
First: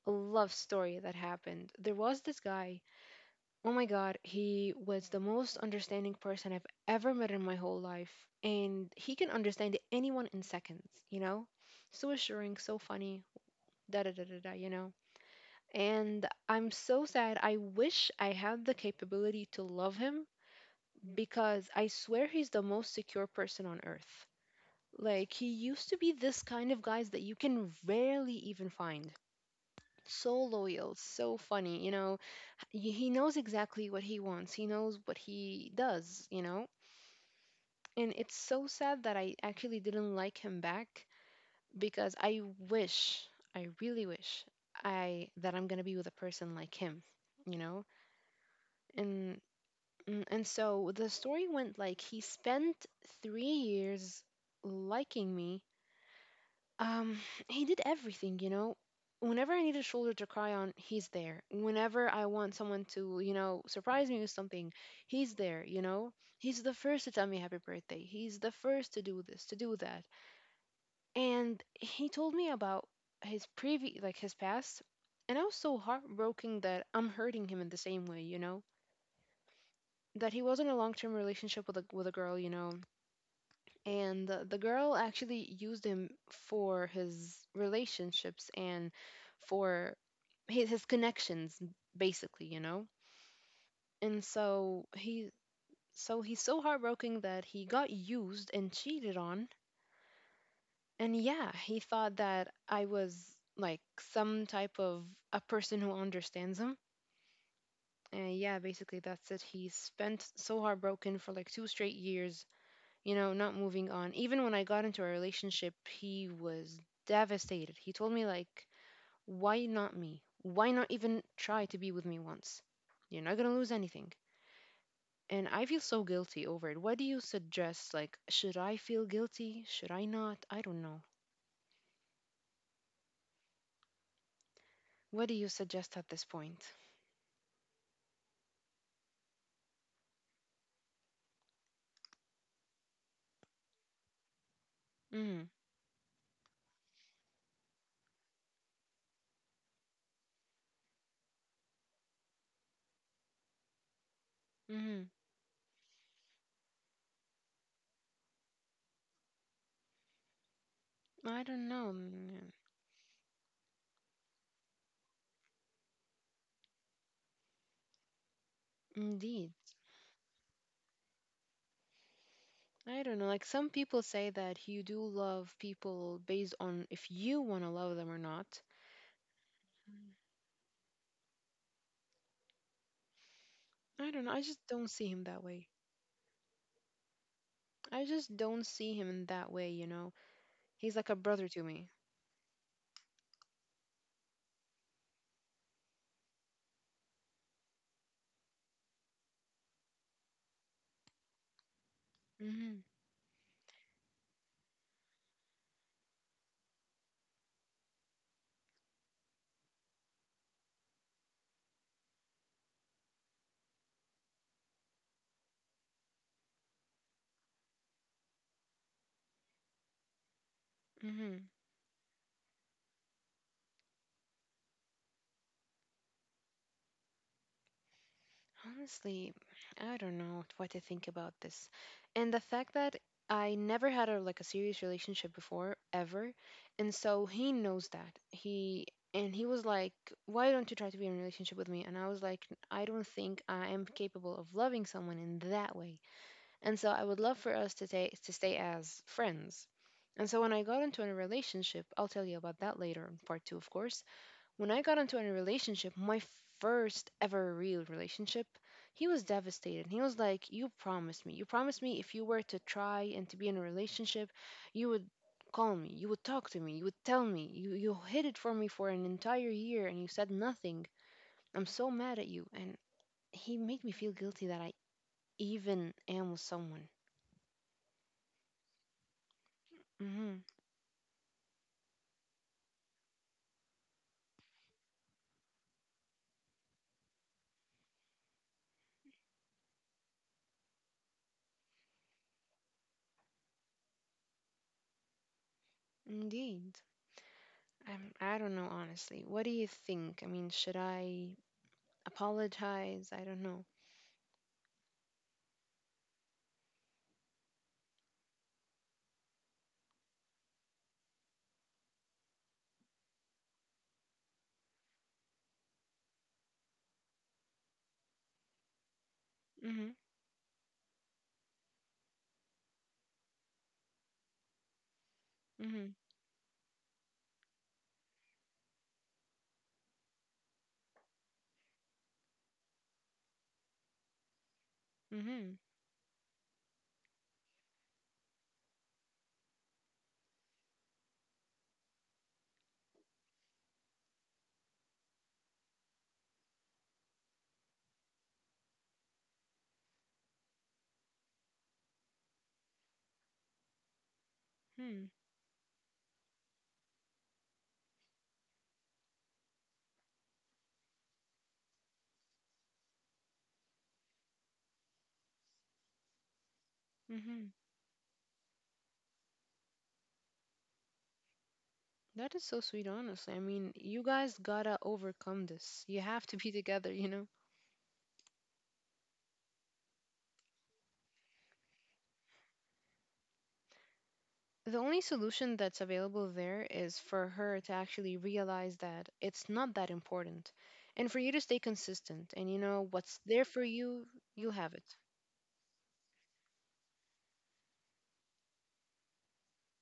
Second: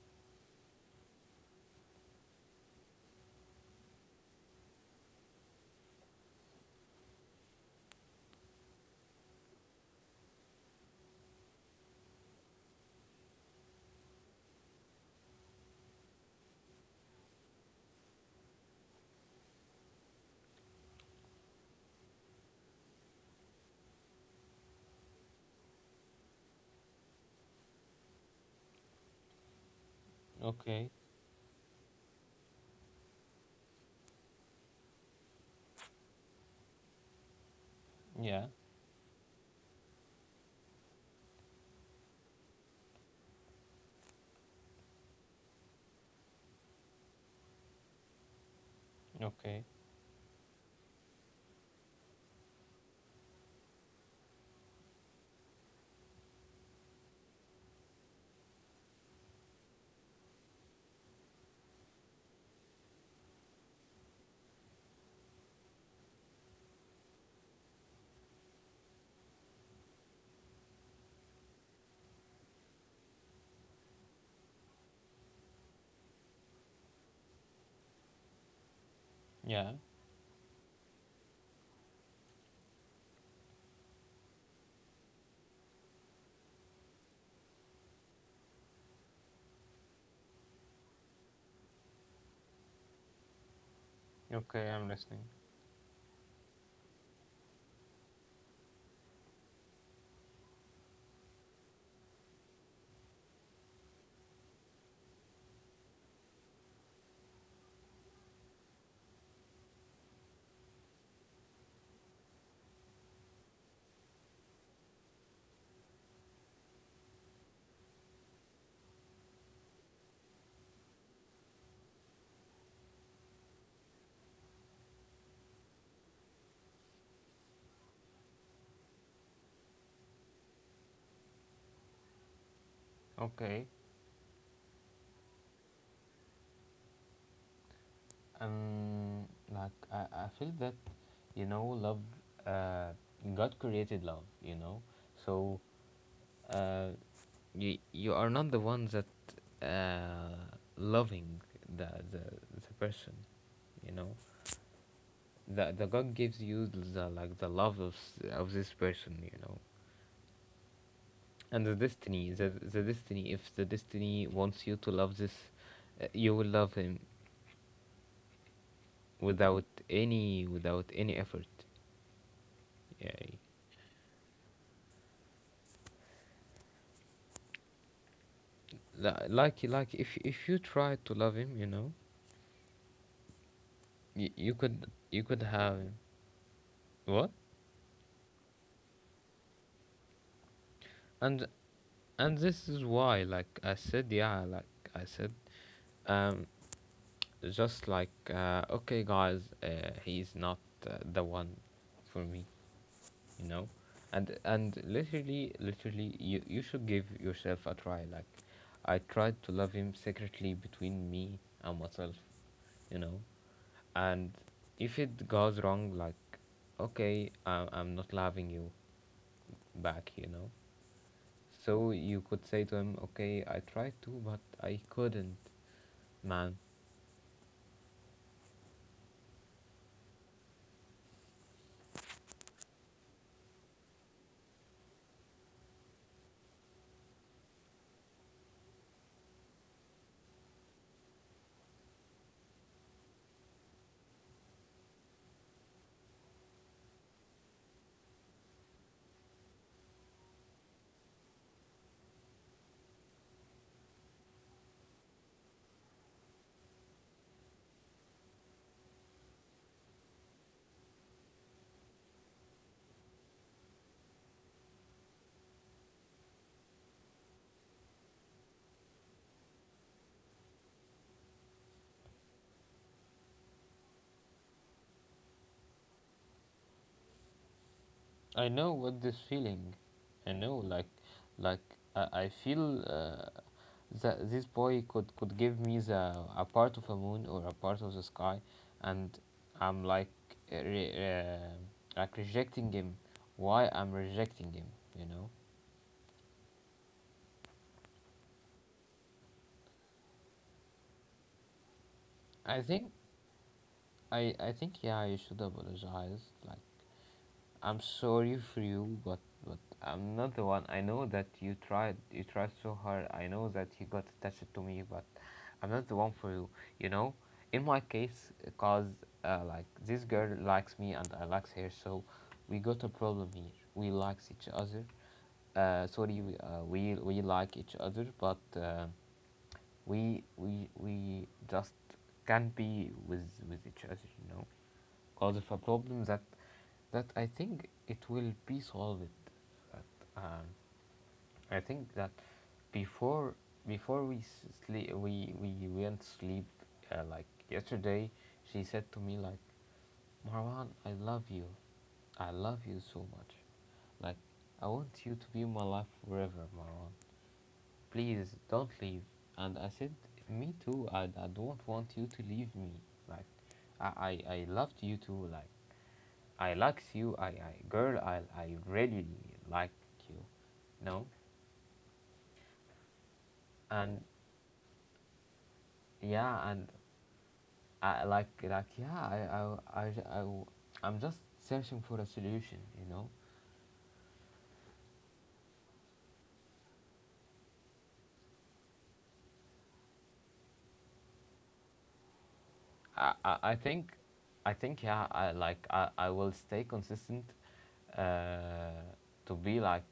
Speaker 2: love story that happened. There was this guy, oh my God, he was the most understanding person I've ever met in my whole life. And he can understand anyone in seconds, you know? So assuring, so funny, da da da da da, you know? And I'm so sad. I wish I had the capability to love him because I swear he's the most secure person on earth. Like, he used to be this kind of guys that you can rarely even find. So
Speaker 1: Okay.
Speaker 2: loyal, so funny. He knows exactly what he wants. He knows what he does. And it's
Speaker 1: Yeah.
Speaker 2: so sad that I actually didn't like him back because wish, I really wish I that I'm going to be with a person like him, you know. And
Speaker 1: Okay.
Speaker 2: And so the story went like he spent 3 years liking me. Um, [sighs] he did everything. Whenever I need a shoulder to cry on, he's there. Whenever I want someone to, surprise me with something, he's there. He's the first to tell me happy birthday. He's the first to do this, to do that. And he told me about his previous, like his past. And I was so heartbroken that I'm hurting him in the same way.
Speaker 1: Yeah.
Speaker 2: That he wasn't a long-term relationship with a girl, and the girl actually used him for his relationships and for his connections, basically, and
Speaker 1: Okay, I'm
Speaker 2: so
Speaker 1: listening.
Speaker 2: he so he's so heartbroken that he got used and cheated on. And yeah, he thought that I was, like, some type of a person who understands him. And yeah, basically that's it. He spent so heartbroken for like two straight years, not moving on. Even when I got into a relationship, he was devastated. He told me, like, why not me? Why not even try to be with me once? You're not going to lose anything. And I feel so guilty over it. What do you suggest? Like, should I feel guilty? Should I not? I don't know.
Speaker 1: Okay.
Speaker 2: What do you suggest at this point?
Speaker 1: Um, like I feel that, you know, love, uh, God created love, you know,
Speaker 2: Mm.
Speaker 1: so, uh, you you are not the ones that, uh, loving the the the person, you know.
Speaker 2: Hmm.
Speaker 1: The God gives you the like the love of of this person, you know,
Speaker 2: I
Speaker 1: and
Speaker 2: don't
Speaker 1: the
Speaker 2: know.
Speaker 1: destiny.
Speaker 2: Mm.
Speaker 1: The destiny. If the destiny wants you to love this, you will love him
Speaker 2: Indeed.
Speaker 1: without any effort
Speaker 2: I don't know.
Speaker 1: yeah,
Speaker 2: Like, some people say that you do love people based on if you want to love them or not.
Speaker 1: like if you try to love him, you know,
Speaker 2: I don't
Speaker 1: you,
Speaker 2: know. I
Speaker 1: you
Speaker 2: just
Speaker 1: could
Speaker 2: don't see
Speaker 1: you
Speaker 2: him
Speaker 1: could
Speaker 2: that way.
Speaker 1: have him. What?
Speaker 2: I just don't see him in that way. He's like a
Speaker 1: and
Speaker 2: brother to me.
Speaker 1: and this is why, like I said, yeah, like I said, um just like, okay, guys, he's not, the one for me,
Speaker 2: hmm
Speaker 1: you know. And literally you should give yourself a try. Like, I tried to love him secretly between me and myself, you know. And if it goes wrong, like, okay, I'm not loving you back, you know.
Speaker 2: hmm
Speaker 1: So you could say to him, okay, I tried to, but I couldn't, man.
Speaker 2: Honestly, I don't know what to think about this. And the fact that I never had a like a serious relationship before ever, and so he knows that. He and he was like, "Why don't you try to be in a relationship with me?" And I was like, "I don't think I am capable of loving someone in that way." And so I would love for us to stay as friends. And so when I got into a relationship, I'll tell you about that later in part two, of course. When I got into a relationship, my first ever real relationship, he was devastated. He was like, you promised me. You promised me if you were to try and to be in a relationship, you would call me, you would talk to me, you would tell me. You hid it from me for an entire year and you said nothing. I'm so mad at you. And he made me feel guilty that I even am with someone.
Speaker 1: I know what this feeling. I
Speaker 2: Hmm.
Speaker 1: know, like I feel that this boy could give me the a part of a moon or a part of the sky, and I'm like, uh, re, uh, like rejecting him. Why I'm rejecting him? You know.
Speaker 2: Indeed. I don't know, honestly. What do you think? I mean, should I
Speaker 1: I think
Speaker 2: apologize? I don't know.
Speaker 1: I think, yeah, you should apologize. Like, I'm sorry for you, but I'm not the one. I know that you tried. You tried so hard. I know that you got attached to me, but I'm not the one for you. You know, in my case, because like
Speaker 2: Mm-hmm.
Speaker 1: this girl likes me and I likes her. So we got a problem here. We likes each other.
Speaker 2: Mm-hmm.
Speaker 1: Sorry, we like each other, but we just can't be with each other, you know, because of
Speaker 2: Mm-hmm.
Speaker 1: a problem that I think it will be solved. But um I think that before before we sleep, we went sleep like yesterday, she said to me, like, Marwan, I love you so much, like, I want
Speaker 2: Hmm.
Speaker 1: you to be in my life forever, Marwan. Please don't leave. And I said, me too. I don't want you to leave me. Like, I loved you too. Like. I likes you, I,
Speaker 2: Mm-hmm.
Speaker 1: I girl, I really like you. No,
Speaker 2: That is so sweet, honestly. I mean,
Speaker 1: and
Speaker 2: you guys gotta overcome this. You have to
Speaker 1: yeah,
Speaker 2: be [laughs]
Speaker 1: and
Speaker 2: together, you know?
Speaker 1: I like, like, yeah, I I'm just searching for a solution, you know.
Speaker 2: The only solution that's available there is for her to actually realize that it's not that important and for you to stay consistent. And you know,
Speaker 1: I,
Speaker 2: what's
Speaker 1: I, I
Speaker 2: there for
Speaker 1: think
Speaker 2: you,
Speaker 1: I
Speaker 2: you'll
Speaker 1: think,
Speaker 2: have
Speaker 1: yeah,
Speaker 2: it.
Speaker 1: I like, I will stay consistent, uh, to be like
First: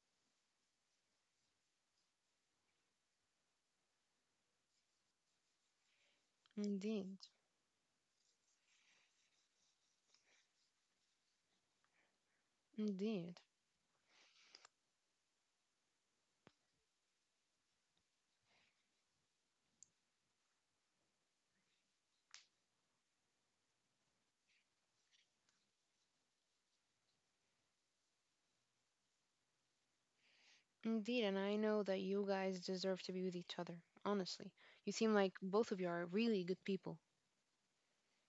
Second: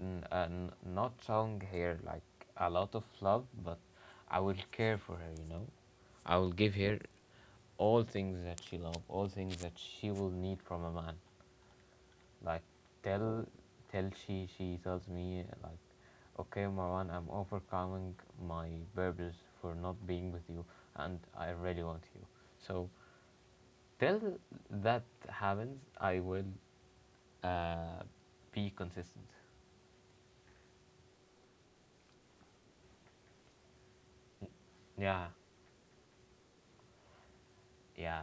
Speaker 1: not showing her like a lot of love, but I will care for her, you know. I will give her
Speaker 2: Indeed.
Speaker 1: all things that she love, all things that she will need from a man. Like, tell
Speaker 2: Indeed.
Speaker 1: tell she tells me like, okay, Marwan, I'm overcoming my burdens for not being with you, and I really want you. So till that happens, I will, uh, be consistent.
Speaker 2: Indeed, and I know that you guys deserve to be with each other. Honestly, you seem like
Speaker 1: Yeah,
Speaker 2: both of you are really good people.
Speaker 1: yeah.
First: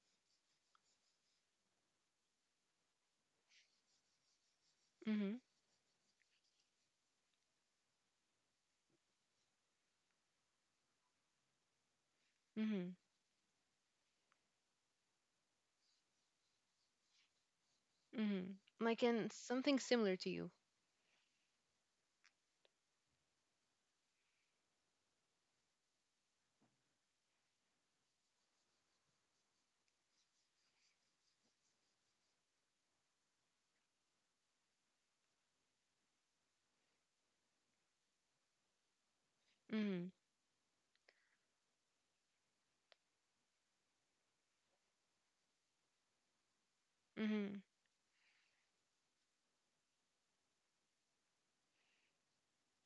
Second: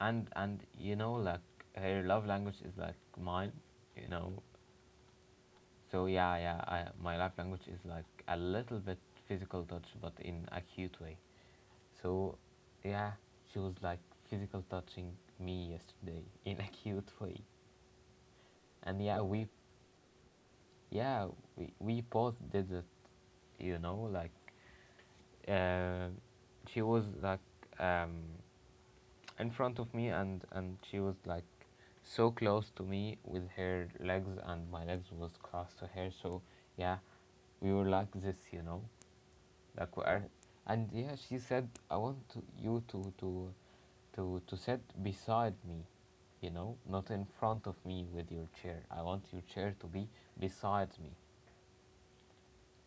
Speaker 1: And you know, like, her love language is like mine, you know.
Speaker 2: Mhm,
Speaker 1: So yeah, yeah, my love language is like a little bit physical touch, but in a cute way. So,
Speaker 2: mhm,
Speaker 1: yeah, she was like physical touching me yesterday [laughs] in a cute way,
Speaker 2: mhm.
Speaker 1: and
Speaker 2: Like
Speaker 1: yeah,
Speaker 2: in something similar to you.
Speaker 1: yeah, we both did it, you know, like, uh, she was like, um, in front of me, and she was like so close to me with her legs, and my legs was close to her, so yeah, we were like this, you know. Like,
Speaker 2: Mhm,
Speaker 1: and yeah, she said, "I want to, you to to sit beside me, you know, not in
Speaker 2: mhm,
Speaker 1: front of me with your chair. I want your chair to be beside me."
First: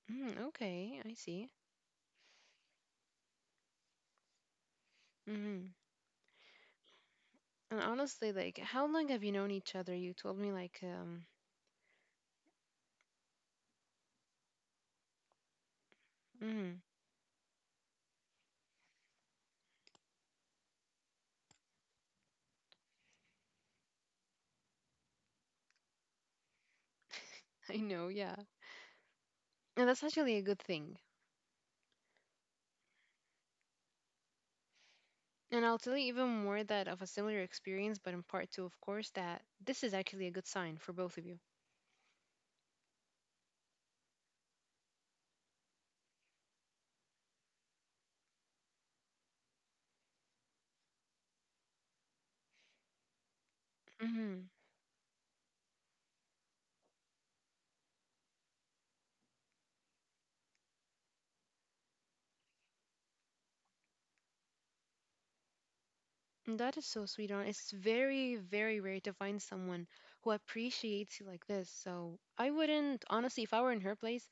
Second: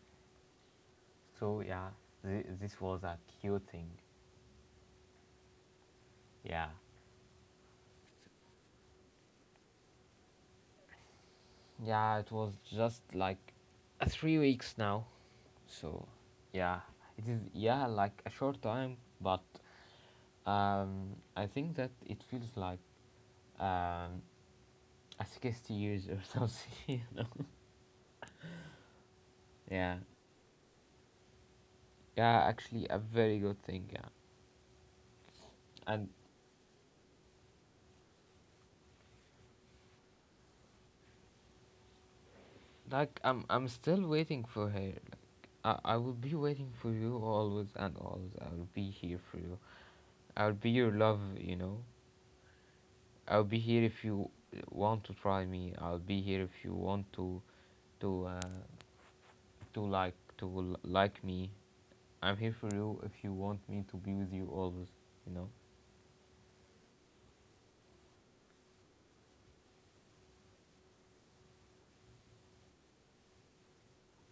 Speaker 2: mhm. Okay, I see.
Speaker 1: So yeah, this was a cute thing.
Speaker 2: Mhm.
Speaker 1: Yeah,
Speaker 2: And honestly, like, how long have you known each other? You told me like,
Speaker 1: yeah, it was just like, 3 weeks now. So yeah,
Speaker 2: mhm.
Speaker 1: it is, yeah, like a short time, but I think that it feels like, um, a 60 years or [laughs] something. You know?
Speaker 2: [laughs] I know, yeah. And
Speaker 1: Yeah.
Speaker 2: that's actually a good thing.
Speaker 1: Yeah, actually, a very good thing. Yeah,
Speaker 2: And I'll tell you
Speaker 1: and
Speaker 2: even more that of a similar experience, but in part two, of course, that this is actually a good sign for both of you.
Speaker 1: like I'm still waiting for her. I will be waiting for you always and always. I will be here for you. I'll be your love. You know, I'll be here if you
Speaker 2: Mhm.
Speaker 1: want to try me. I'll be here if you want to, to, uh, to like, like me. I'm here for you if you want me to be with you always. You know.
Speaker 2: That is so sweet, on. It's very, very rare to find someone who appreciates you like this. So I wouldn't, honestly, if I were in her place,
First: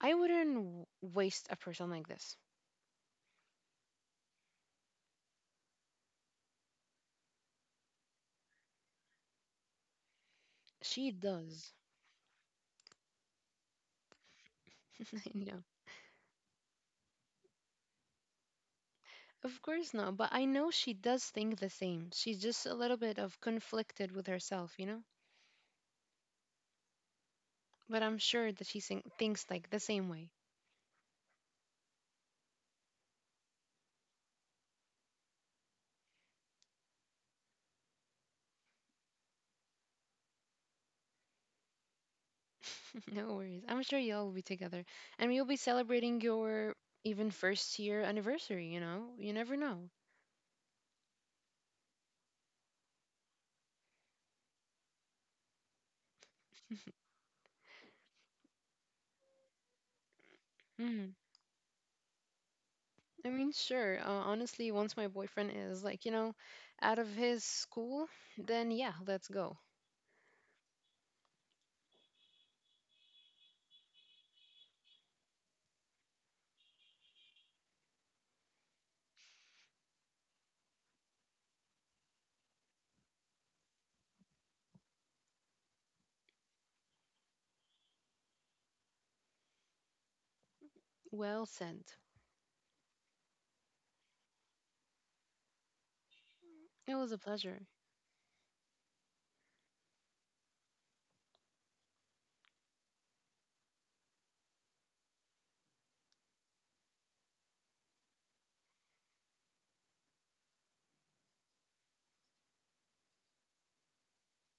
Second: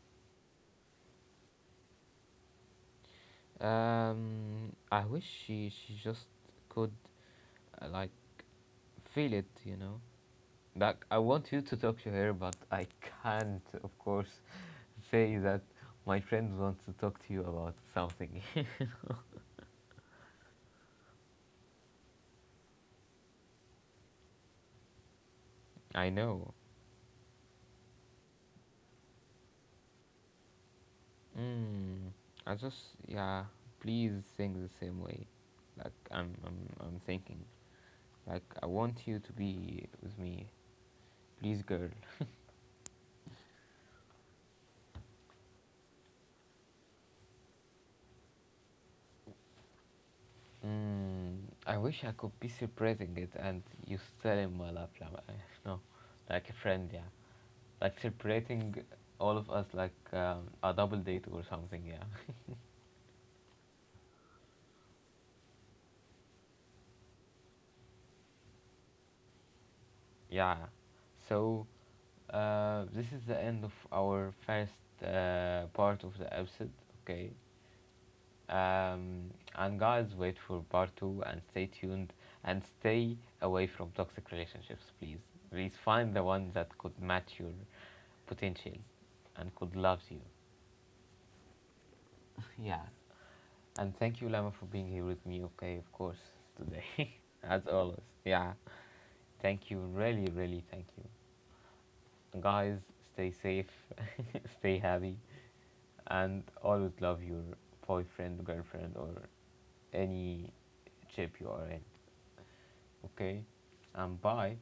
Speaker 2: I wouldn't waste a person like this.
Speaker 1: I wish she just could, like, feel it. You know, Doc,
Speaker 2: She
Speaker 1: I want you
Speaker 2: does.
Speaker 1: to talk to her, but I can't, of course,
Speaker 2: [laughs]
Speaker 1: say
Speaker 2: I
Speaker 1: that
Speaker 2: know.
Speaker 1: my friend wants to talk to you about something.
Speaker 2: Of course not, but I know she does think the same. She's just a little bit of conflicted with herself, you know?
Speaker 1: [laughs] I know.
Speaker 2: But I'm sure that she thinks like the same way.
Speaker 1: Mm, I just, yeah, please think the same way. Like, I'm thinking. Like, I want you to be with me. Please, girl.
Speaker 2: [laughs] No worries. I'm sure y'all will be together. And you'll be celebrating your even first year anniversary, you know? You never know.
Speaker 1: Mm, I wish I could be celebrating it and you still in my lap, like, no. Like a friend, yeah. Like celebrating all of us, like, a double
Speaker 2: Mm-hmm.
Speaker 1: date or something, yeah.
Speaker 2: I mean, sure. Honestly, once my boyfriend is like, out of his school, then yeah, let's go.
Speaker 1: Yeah. So, this is the end of our first, part of the episode. Okay. Um, and guys, wait for part two and stay tuned, and stay away from toxic relationships, please. Please find the one that could match your potential and could love you.
Speaker 2: Well said.
Speaker 1: [laughs] Yeah. And thank you, Lama, for being here with me. Okay, of course,
Speaker 2: It
Speaker 1: today,
Speaker 2: was a
Speaker 1: [laughs] as
Speaker 2: pleasure.
Speaker 1: always. Yeah. Thank you. Really, really, thank you. Guys, stay safe, [laughs] stay happy, and always love your boyfriend, girlfriend, or any chip you are in. Okay? And bye.